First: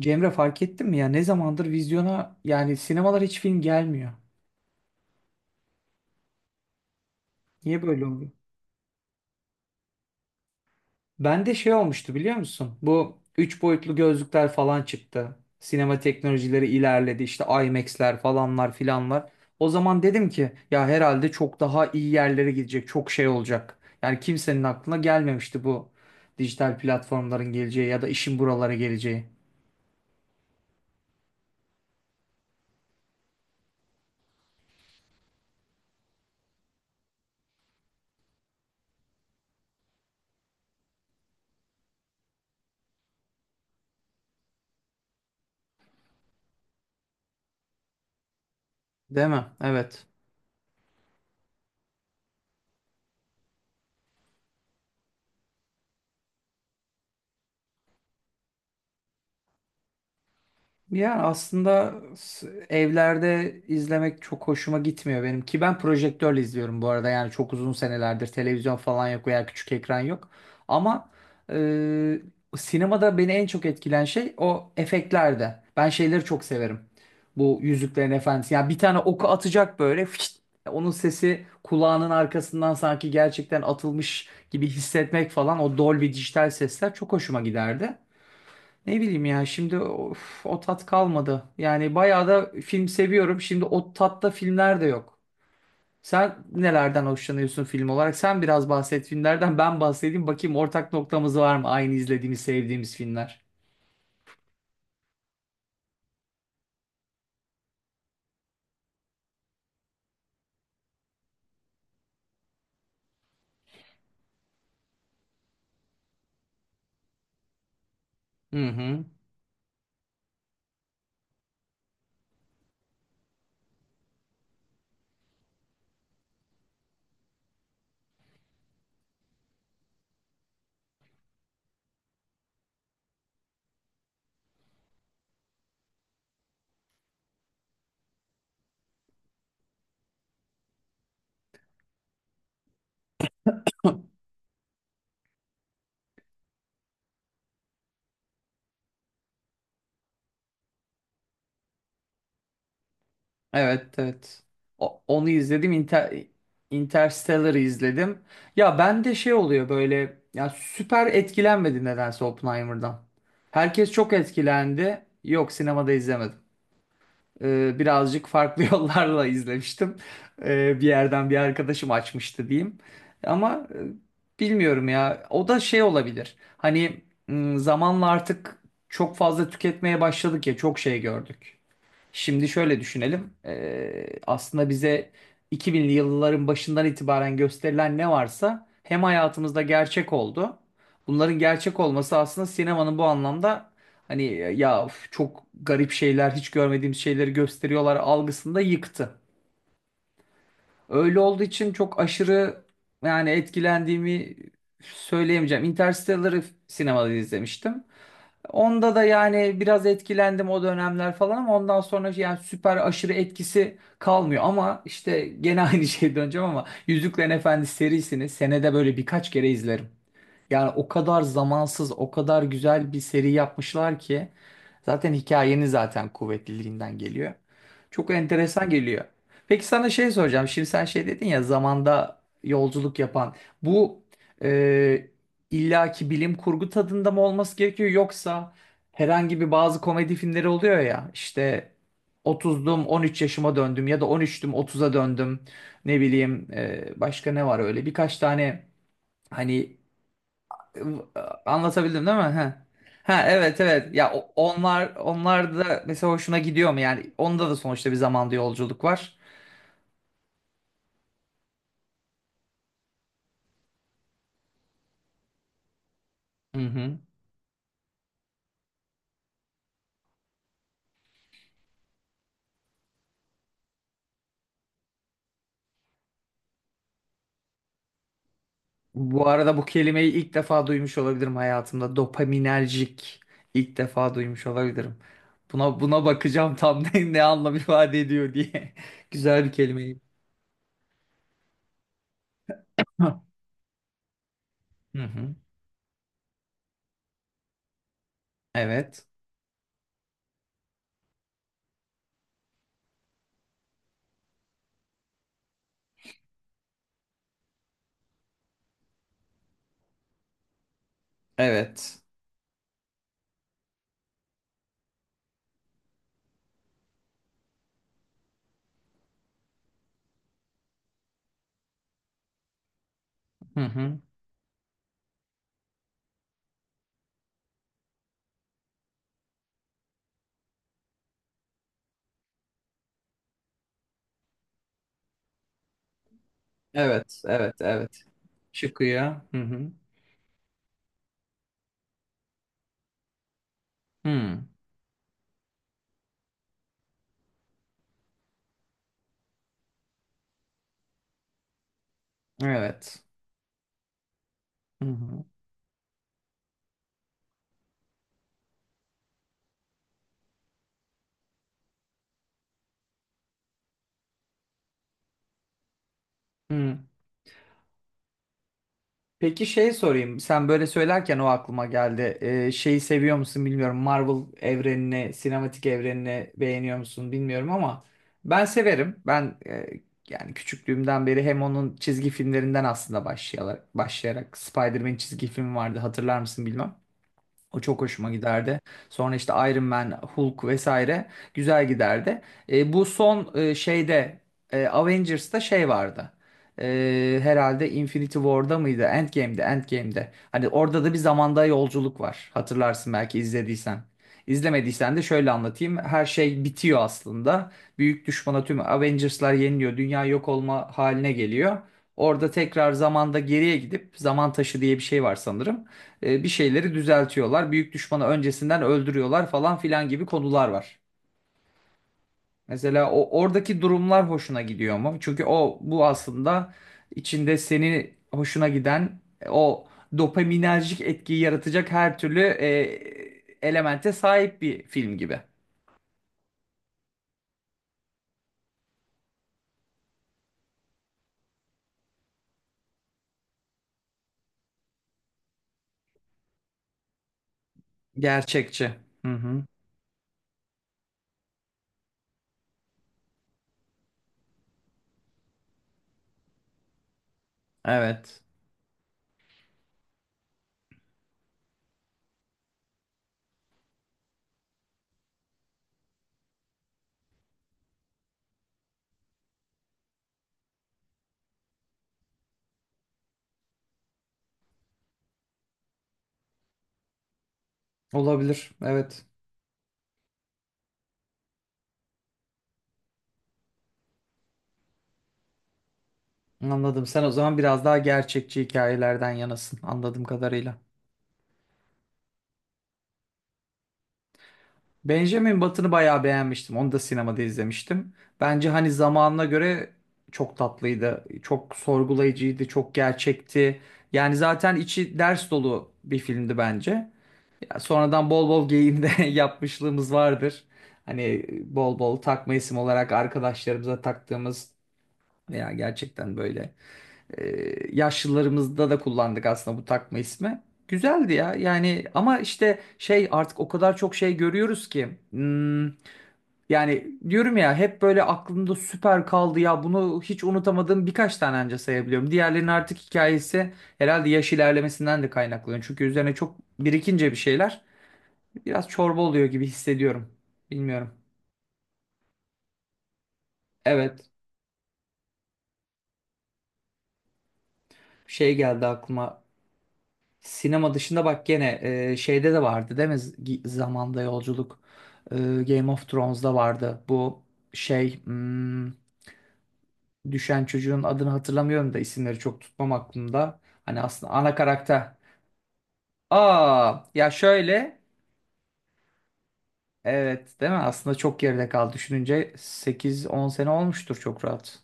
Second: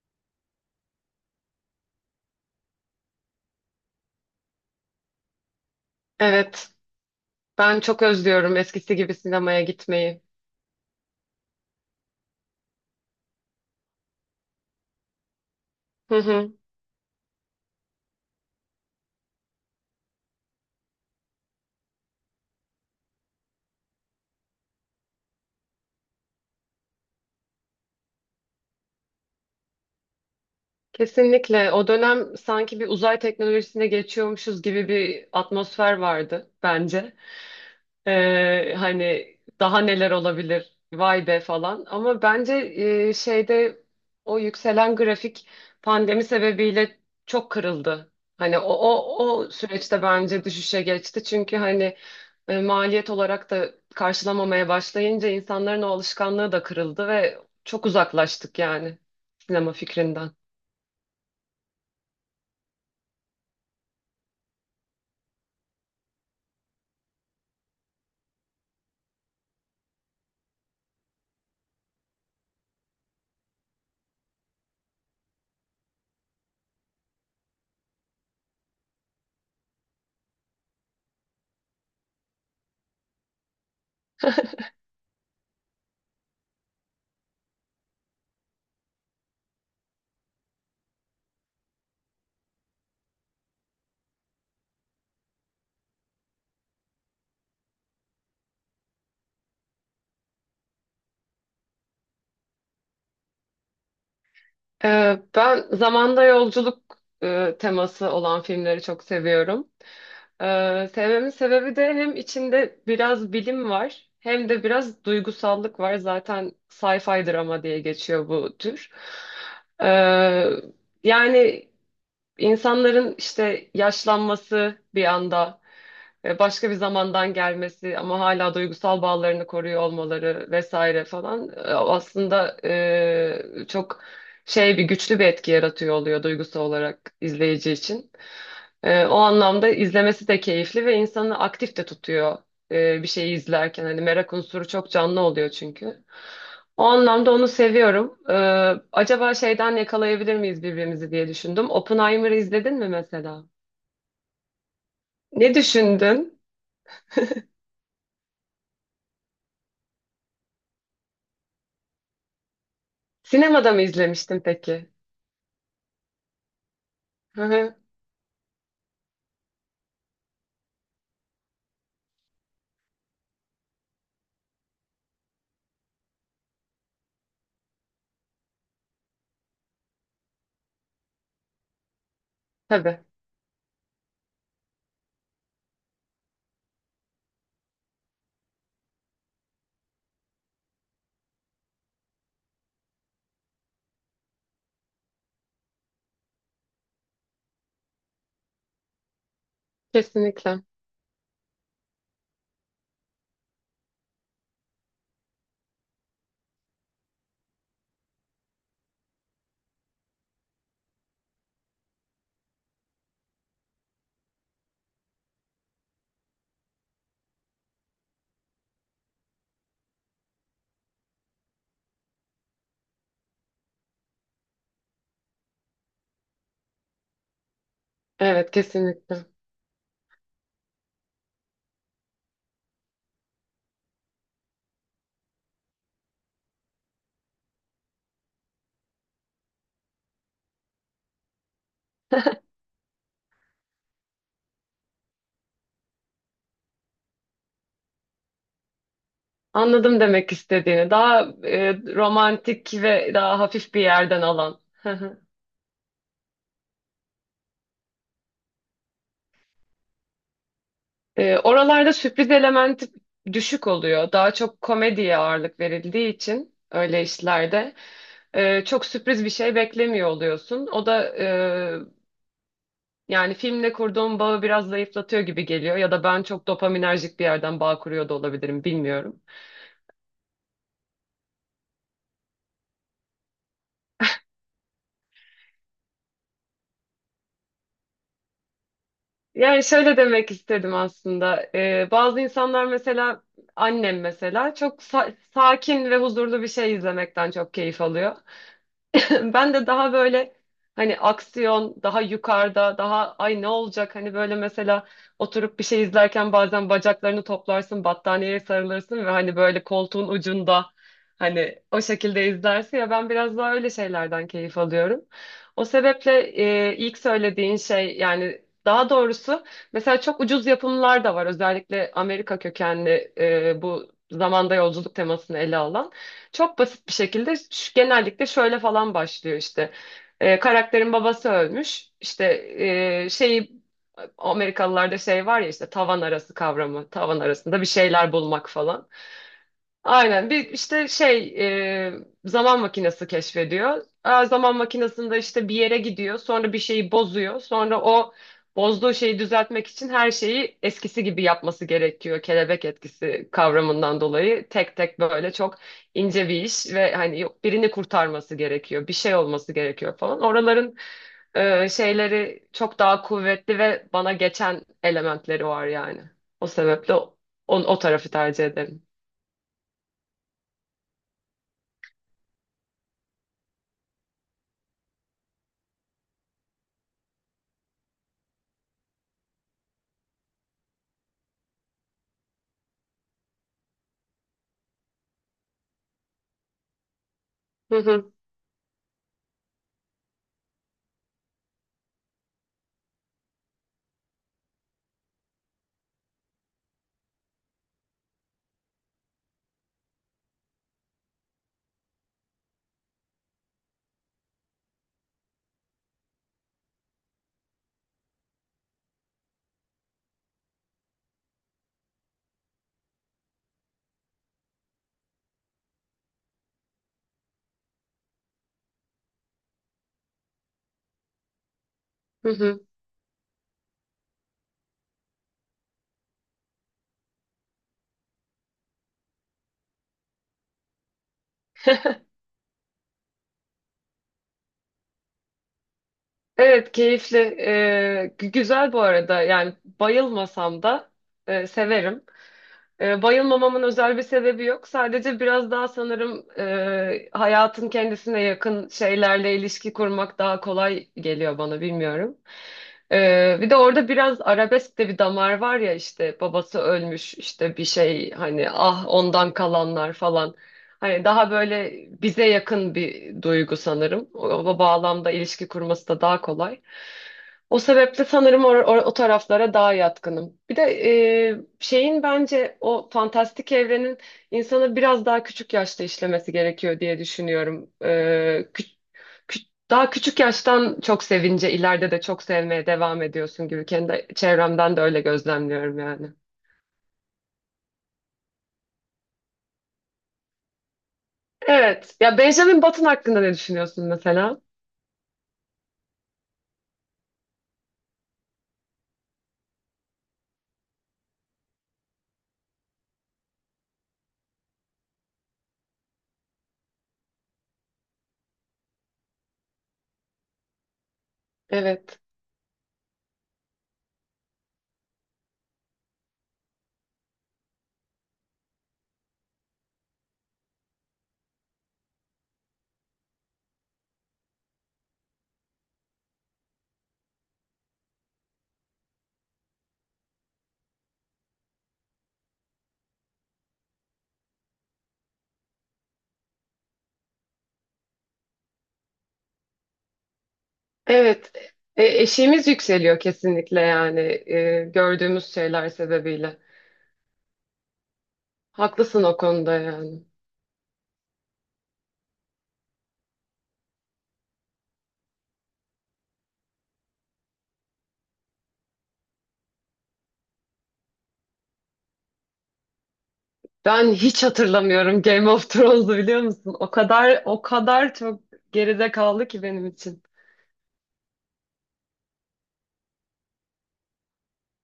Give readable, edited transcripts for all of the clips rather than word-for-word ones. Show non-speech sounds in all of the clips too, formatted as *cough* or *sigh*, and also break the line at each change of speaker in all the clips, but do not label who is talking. Cemre fark ettin mi ya ne zamandır vizyona yani sinemalar hiç film gelmiyor.
Evet, ben
Niye
çok
böyle oluyor?
özlüyorum eskisi gibi sinemaya gitmeyi.
Bende şey olmuştu biliyor musun? Bu 3 boyutlu gözlükler falan çıktı. Sinema
Hı hı.
teknolojileri ilerledi işte IMAX'ler falanlar filanlar. O zaman dedim ki ya herhalde çok daha iyi yerlere gidecek çok şey olacak. Yani kimsenin aklına gelmemişti bu dijital platformların geleceği ya da işin buralara geleceği.
Kesinlikle. O dönem sanki bir uzay teknolojisine geçiyormuşuz gibi bir atmosfer vardı bence. Hani daha neler olabilir vay be falan ama bence şeyde o yükselen grafik pandemi sebebiyle çok kırıldı. Hani o, o,
Değil mi?
o süreçte
Evet.
bence düşüşe geçti çünkü hani maliyet olarak da karşılamamaya başlayınca insanların o alışkanlığı da kırıldı ve çok uzaklaştık yani sinema fikrinden.
Yani aslında evlerde izlemek çok hoşuma gitmiyor benim ki ben projektörle izliyorum bu arada yani çok uzun senelerdir televizyon falan yok veya küçük ekran yok ama e, sinemada beni en çok etkilen şey o efektlerde ben şeyleri çok severim bu Yüzüklerin Efendisi yani bir tane oku atacak böyle fişt, onun sesi kulağının arkasından sanki gerçekten atılmış gibi hissetmek falan o Dolby dijital sesler çok hoşuma giderdi. Ne bileyim ya şimdi of, o tat kalmadı. Yani bayağı da film seviyorum. Şimdi o tatta filmler de yok. Sen nelerden hoşlanıyorsun film olarak? Sen biraz bahset filmlerden ben bahsedeyim. Bakayım ortak noktamız var mı? Aynı izlediğimiz, sevdiğimiz filmler.
Ben zamanda yolculuk teması olan filmleri çok seviyorum. Sevmemin sebebi de hem içinde biraz bilim var hem de biraz duygusallık var. Zaten sci-fi drama diye geçiyor bu
Hı
tür.
hı.
Ee, yani insanların işte yaşlanması bir anda, başka bir zamandan gelmesi ama hala duygusal bağlarını koruyor olmaları vesaire falan aslında çok şey bir güçlü bir etki yaratıyor oluyor duygusal olarak izleyici için. O anlamda izlemesi de keyifli ve insanı aktif de tutuyor bir şeyi izlerken. Hani
*laughs*
merak unsuru çok canlı oluyor çünkü. O anlamda onu seviyorum. Acaba şeyden yakalayabilir miyiz birbirimizi diye düşündüm. Oppenheimer'ı izledin mi mesela?
Evet, evet. Onu
Ne
izledim.
düşündün?
Interstellar'ı izledim. Ya bende şey oluyor böyle ya süper etkilenmedi nedense Oppenheimer'dan.
Sinemada mı
Herkes çok
izlemiştin peki?
etkilendi. Yok, sinemada izlemedim.
Hı hı.
Birazcık farklı *laughs* yollarla izlemiştim. Bir yerden bir arkadaşım açmıştı diyeyim. Ama bilmiyorum ya. O da şey olabilir. Hani zamanla artık çok fazla tüketmeye başladık ya çok şey gördük. Şimdi şöyle
Tabii.
düşünelim. Aslında bize 2000'li yılların başından itibaren gösterilen ne varsa hem hayatımızda gerçek oldu. Bunların gerçek olması aslında sinemanın bu anlamda hani ya üf, çok garip şeyler, hiç görmediğimiz şeyleri gösteriyorlar algısında yıktı.
Kesinlikle.
Öyle olduğu için çok aşırı yani etkilendiğimi söyleyemeyeceğim. Interstellar'ı sinemada izlemiştim. Onda da yani biraz etkilendim o dönemler falan ama ondan sonra yani süper aşırı etkisi kalmıyor. Ama işte gene *laughs* aynı şeye döneceğim ama Yüzüklerin Efendisi serisini senede böyle birkaç kere izlerim. Yani o kadar zamansız, o kadar güzel bir seri yapmışlar ki zaten hikayenin zaten kuvvetliliğinden geliyor. Çok
Evet,
enteresan geliyor.
kesinlikle.
Peki sana şey soracağım. Şimdi sen şey dedin ya zamanda yolculuk yapan. Bu e, illaki bilim kurgu tadında mı olması gerekiyor yoksa herhangi bir bazı komedi filmleri oluyor ya işte 30'dum 13 yaşıma döndüm ya da 13'tüm 30'a döndüm ne bileyim başka ne var öyle birkaç tane. Hani,
Anladım demek istediğini. Daha
anlatabildim değil mi? Ha.
romantik ve
Ha,
daha
evet,
hafif bir
evet. Ya
yerden
o-
alan.
onlar
*laughs*
onlar da mesela hoşuna gidiyor mu? Yani onda da sonuçta bir zamanda yolculuk var.
Oralarda sürpriz elementi düşük oluyor. Daha çok komediye ağırlık verildiği için
Hı hı.
öyle işlerde çok sürpriz bir şey beklemiyor oluyorsun. O da yani filmle kurduğum bağı biraz zayıflatıyor gibi geliyor. Ya da ben çok dopaminerjik bir yerden bağ kuruyor da olabilirim, bilmiyorum.
Bu arada bu kelimeyi ilk defa duymuş olabilirim hayatımda. Dopaminerjik ilk defa duymuş olabilirim. Buna bakacağım tam *laughs* ne anlam ifade ediyor diye. *laughs* Güzel bir
Yani şöyle
kelimeyi.
demek istedim aslında. Bazı insanlar
Hı
mesela annem mesela çok
hı.
sakin ve huzurlu bir şey izlemekten çok keyif alıyor.
Evet.
*laughs* Ben de daha böyle hani aksiyon, daha yukarıda, daha ay ne olacak hani böyle mesela oturup bir şey izlerken bazen bacaklarını toplarsın, battaniyeye sarılırsın ve hani böyle koltuğun ucunda hani o
Evet.
şekilde izlersin ya ben biraz daha öyle şeylerden keyif alıyorum. O sebeple ilk söylediğin şey yani daha doğrusu mesela çok ucuz yapımlar da var özellikle Amerika kökenli
Hı
bu
hı.
zamanda yolculuk temasını ele alan. Çok basit bir şekilde genellikle şöyle falan başlıyor işte. Karakterin babası ölmüş. İşte şeyi Amerikalılarda şey var ya işte tavan arası kavramı. Tavan
Evet, evet,
arasında bir
evet.
şeyler bulmak falan.
Çıkıyor. Hı hı.
Aynen bir işte şey e, zaman makinesi keşfediyor. Aa,
Hı.
zaman makinesinde işte bir yere gidiyor sonra bir şeyi bozuyor. Sonra o bozduğu şeyi düzeltmek için her şeyi eskisi gibi yapması gerekiyor. Kelebek
Evet.
etkisi kavramından dolayı tek
Hı
tek
hı.
böyle çok ince bir iş ve hani yok birini kurtarması gerekiyor bir şey olması gerekiyor falan. Oraların şeyleri çok daha kuvvetli ve bana geçen elementleri var yani. O
Hı.
sebeple o tarafı tercih ederim.
Peki şey sorayım. Sen böyle söylerken o aklıma geldi. Şeyi seviyor musun bilmiyorum. Marvel evrenini, sinematik evrenini beğeniyor musun bilmiyorum ama ben severim. Ben yani küçüklüğümden beri hem onun çizgi filmlerinden aslında başlayarak Spider-Man çizgi filmi vardı hatırlar mısın bilmem. O
Hı
çok hoşuma
hı,
giderdi. Sonra işte Iron Man, Hulk vesaire güzel giderdi. Bu son şeyde Avengers'ta şey vardı. Herhalde Infinity War'da mıydı? Endgame'de, Endgame'de. Hani orada da bir zamanda yolculuk var. Hatırlarsın belki izlediysen. İzlemediysen de şöyle anlatayım. Her şey bitiyor aslında. Büyük düşmana tüm Avengers'lar yeniliyor. Dünya yok olma haline geliyor. Orada tekrar zamanda geriye gidip zaman taşı diye bir şey var sanırım. Bir şeyleri düzeltiyorlar. Büyük düşmanı öncesinden öldürüyorlar falan filan gibi konular var.
hı hı.
Mesela o oradaki durumlar hoşuna gidiyor mu? Çünkü o bu aslında içinde seni hoşuna giden o dopaminerjik etkiyi yaratacak her türlü elemente sahip bir film gibi.
Evet keyifli. Güzel bu arada. Yani bayılmasam da severim. Bayılmamamın özel bir sebebi yok. Sadece biraz daha sanırım hayatın kendisine yakın
Gerçekçi. Hı
şeylerle
hı.
ilişki kurmak daha kolay geliyor bana bilmiyorum. Bir de orada biraz arabesk de bir damar var ya işte babası ölmüş işte bir şey
Evet.
hani ah ondan kalanlar falan. Hani daha böyle bize yakın bir duygu sanırım. O bağlamda ilişki kurması da daha kolay. O sebeple sanırım or or o taraflara daha yatkınım. Bir de şeyin bence o fantastik evrenin insanı biraz daha küçük yaşta işlemesi gerekiyor diye düşünüyorum.
Olabilir. Evet.
Daha küçük yaştan çok sevince ileride de çok sevmeye devam ediyorsun gibi kendi çevremden de öyle gözlemliyorum yani.
Anladım. Sen o zaman biraz daha gerçekçi hikayelerden yanasın anladığım kadarıyla.
Evet. Ya Benjamin Button hakkında ne düşünüyorsun mesela?
Benjamin Button'ı bayağı beğenmiştim. Onu da sinemada izlemiştim. Bence hani zamanına göre çok tatlıydı. Çok sorgulayıcıydı, çok gerçekti. Yani zaten içi ders dolu bir filmdi bence. Ya sonradan bol bol geyiğini de *laughs* yapmışlığımız vardır. Hani bol bol
Evet.
takma isim olarak arkadaşlarımıza taktığımız veya gerçekten böyle yaşlılarımızda da kullandık aslında bu takma ismi. Güzeldi ya yani ama işte şey artık o kadar çok şey görüyoruz ki. Yani diyorum ya hep böyle aklımda süper kaldı ya bunu hiç unutamadığım birkaç tane anca sayabiliyorum. Diğerlerinin artık hikayesi herhalde yaş ilerlemesinden de kaynaklanıyor. Çünkü üzerine çok birikince bir şeyler biraz çorba oluyor gibi hissediyorum. Bilmiyorum.
Evet. Eşiğimiz yükseliyor kesinlikle yani
Evet,
gördüğümüz şeyler sebebiyle.
şey geldi
Haklısın o
aklıma,
konuda yani.
sinema dışında bak gene şeyde de vardı değil mi? Zamanda yolculuk. E, Game of Thrones'da vardı bu şey, düşen çocuğun adını hatırlamıyorum da isimleri çok tutmam aklımda. Hani
Ben
aslında
hiç
ana karakter.
hatırlamıyorum Game of Thrones'u biliyor musun? O
Aa ya
kadar o
şöyle,
kadar çok geride kaldı ki benim için.
evet, değil mi? Aslında çok geride kaldı. Düşününce sekiz on sene olmuştur çok rahat.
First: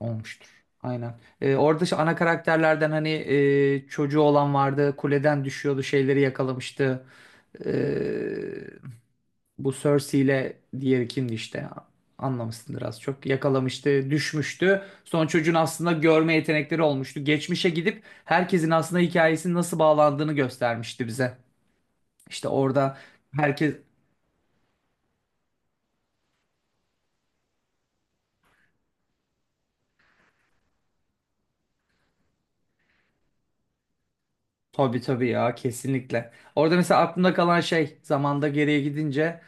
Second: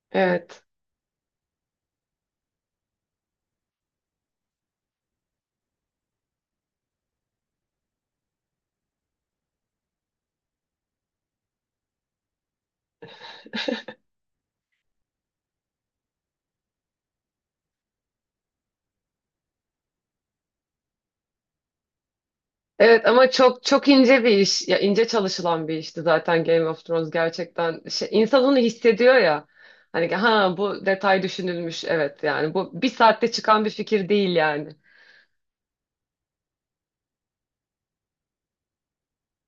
Olmuştur.
Evet.
Aynen. Orada şu ana karakterlerden hani çocuğu olan vardı. Kuleden düşüyordu. Şeyleri yakalamıştı. Ee, Bu Cersei ile diğeri kimdi işte anlamışsındır az çok. Yakalamıştı, düşmüştü. Son çocuğun aslında görme yetenekleri olmuştu. Geçmişe gidip herkesin aslında hikayesinin nasıl bağlandığını göstermişti bize. İşte orada
Evet ama çok
herkes.
çok ince bir iş. Ya ince çalışılan bir işti zaten Game of Thrones gerçekten. Şey, insan onu hissediyor ya. Hani ha bu detay düşünülmüş evet yani bu bir saatte çıkan bir fikir değil yani.
Tabii, tabii ya, kesinlikle. Orada mesela aklımda kalan şey zamanda geriye gidince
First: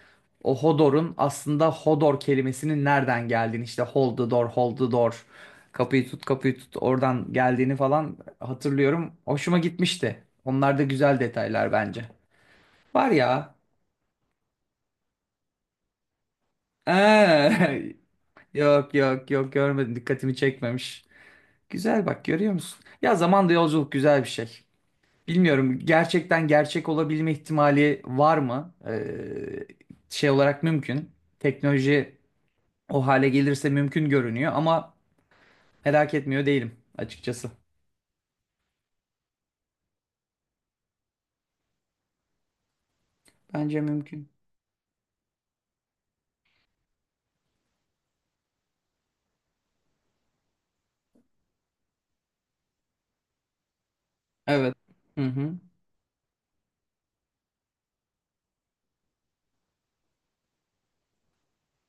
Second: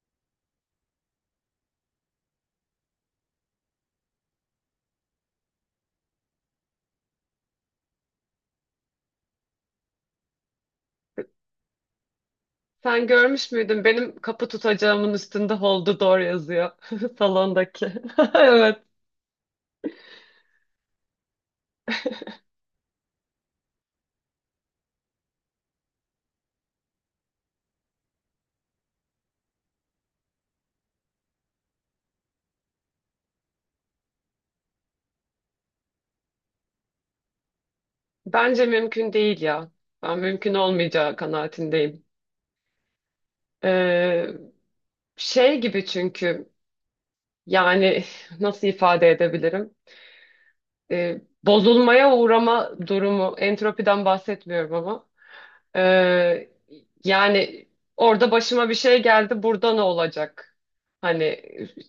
o Hodor'un aslında Hodor kelimesinin nereden geldiğini işte hold the door, hold the door, kapıyı tut kapıyı tut, oradan geldiğini falan hatırlıyorum. Hoşuma gitmişti. Onlar da güzel detaylar bence.
Sen
Var
görmüş
ya.
müydün? Benim kapı tutacağımın üstünde Hold the Door yazıyor. *laughs* Salondaki.
Ee,
*laughs*
*laughs*
Evet.
Yok, yok, yok, görmedim, dikkatimi çekmemiş. Güzel, bak görüyor musun? Ya zamanda yolculuk güzel bir şey. Bilmiyorum, gerçekten gerçek olabilme ihtimali var mı? Şey olarak mümkün. Teknoloji o hale gelirse mümkün görünüyor ama merak etmiyor değilim açıkçası.
Bence mümkün değil ya. Ben mümkün olmayacağı kanaatindeyim.
Bence
Ee,
mümkün.
şey gibi çünkü yani *laughs* nasıl ifade edebilirim? Bozulmaya uğrama durumu. Entropiden
Evet.
bahsetmiyorum.
Hı hı.
Ee, yani orada başıma bir şey geldi, burada ne olacak? Hani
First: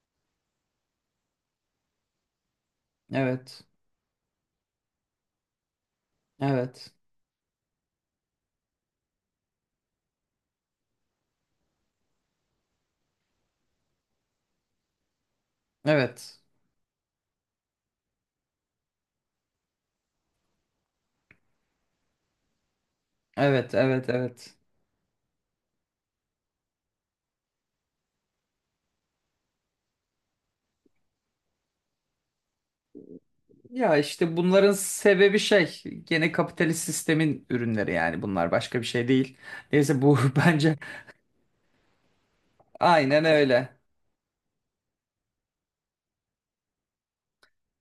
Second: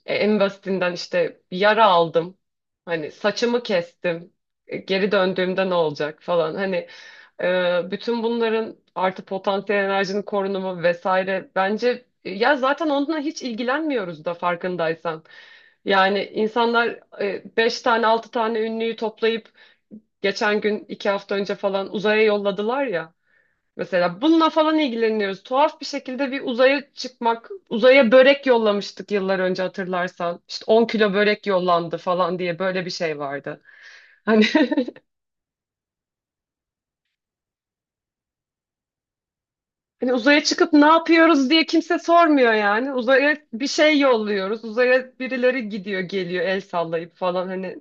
en basitinden işte bir yara aldım. Hani saçımı
Evet.
kestim. Geri döndüğümde ne olacak falan. Hani
Evet.
bütün bunların artı potansiyel enerjinin korunumu vesaire bence ya zaten onunla hiç ilgilenmiyoruz da farkındaysan. Yani
Evet.
insanlar beş tane altı tane ünlüyü toplayıp geçen gün iki hafta önce falan uzaya yolladılar ya.
Evet, evet,
Mesela bununla
evet.
falan ilgileniyoruz. Tuhaf bir şekilde bir uzaya çıkmak, uzaya börek yollamıştık yıllar önce hatırlarsan. İşte 10 kilo börek yollandı falan diye böyle bir şey vardı.
Ya işte
Hani,
bunların sebebi şey, gene kapitalist sistemin ürünleri yani, bunlar başka bir şey değil.
*laughs*
Neyse
hani
bu *laughs*
uzaya çıkıp
bence
ne yapıyoruz diye kimse sormuyor yani.
aynen
Uzaya bir
öyle.
şey yolluyoruz. Uzaya birileri gidiyor, geliyor el sallayıp falan hani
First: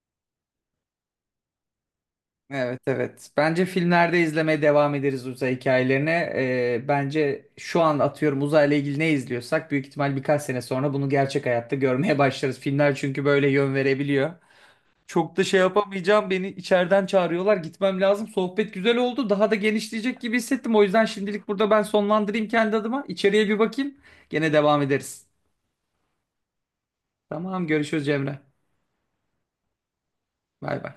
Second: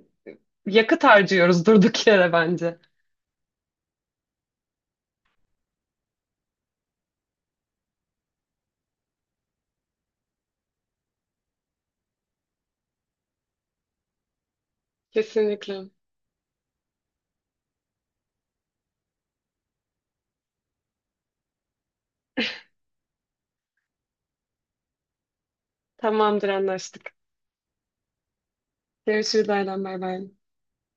yakıt harcıyoruz durduk yere bence.
Evet, evet. Bence filmlerde izlemeye devam ederiz uzay hikayelerine. Bence şu an atıyorum uzayla ilgili ne izliyorsak büyük ihtimal birkaç sene sonra bunu gerçek hayatta görmeye *laughs* başlarız. Filmler çünkü böyle yön verebiliyor. Çok da şey
Kesinlikle.
yapamayacağım. Beni içeriden çağırıyorlar. Gitmem lazım. Sohbet güzel oldu. Daha da genişleyecek gibi hissettim. O yüzden şimdilik burada ben sonlandırayım kendi adıma. İçeriye bir bakayım. Gene devam ederiz.
Tamamdır anlaştık.
Tamam, görüşürüz Cemre.
Görüşürüz Aylan bay bay.
Bay bay.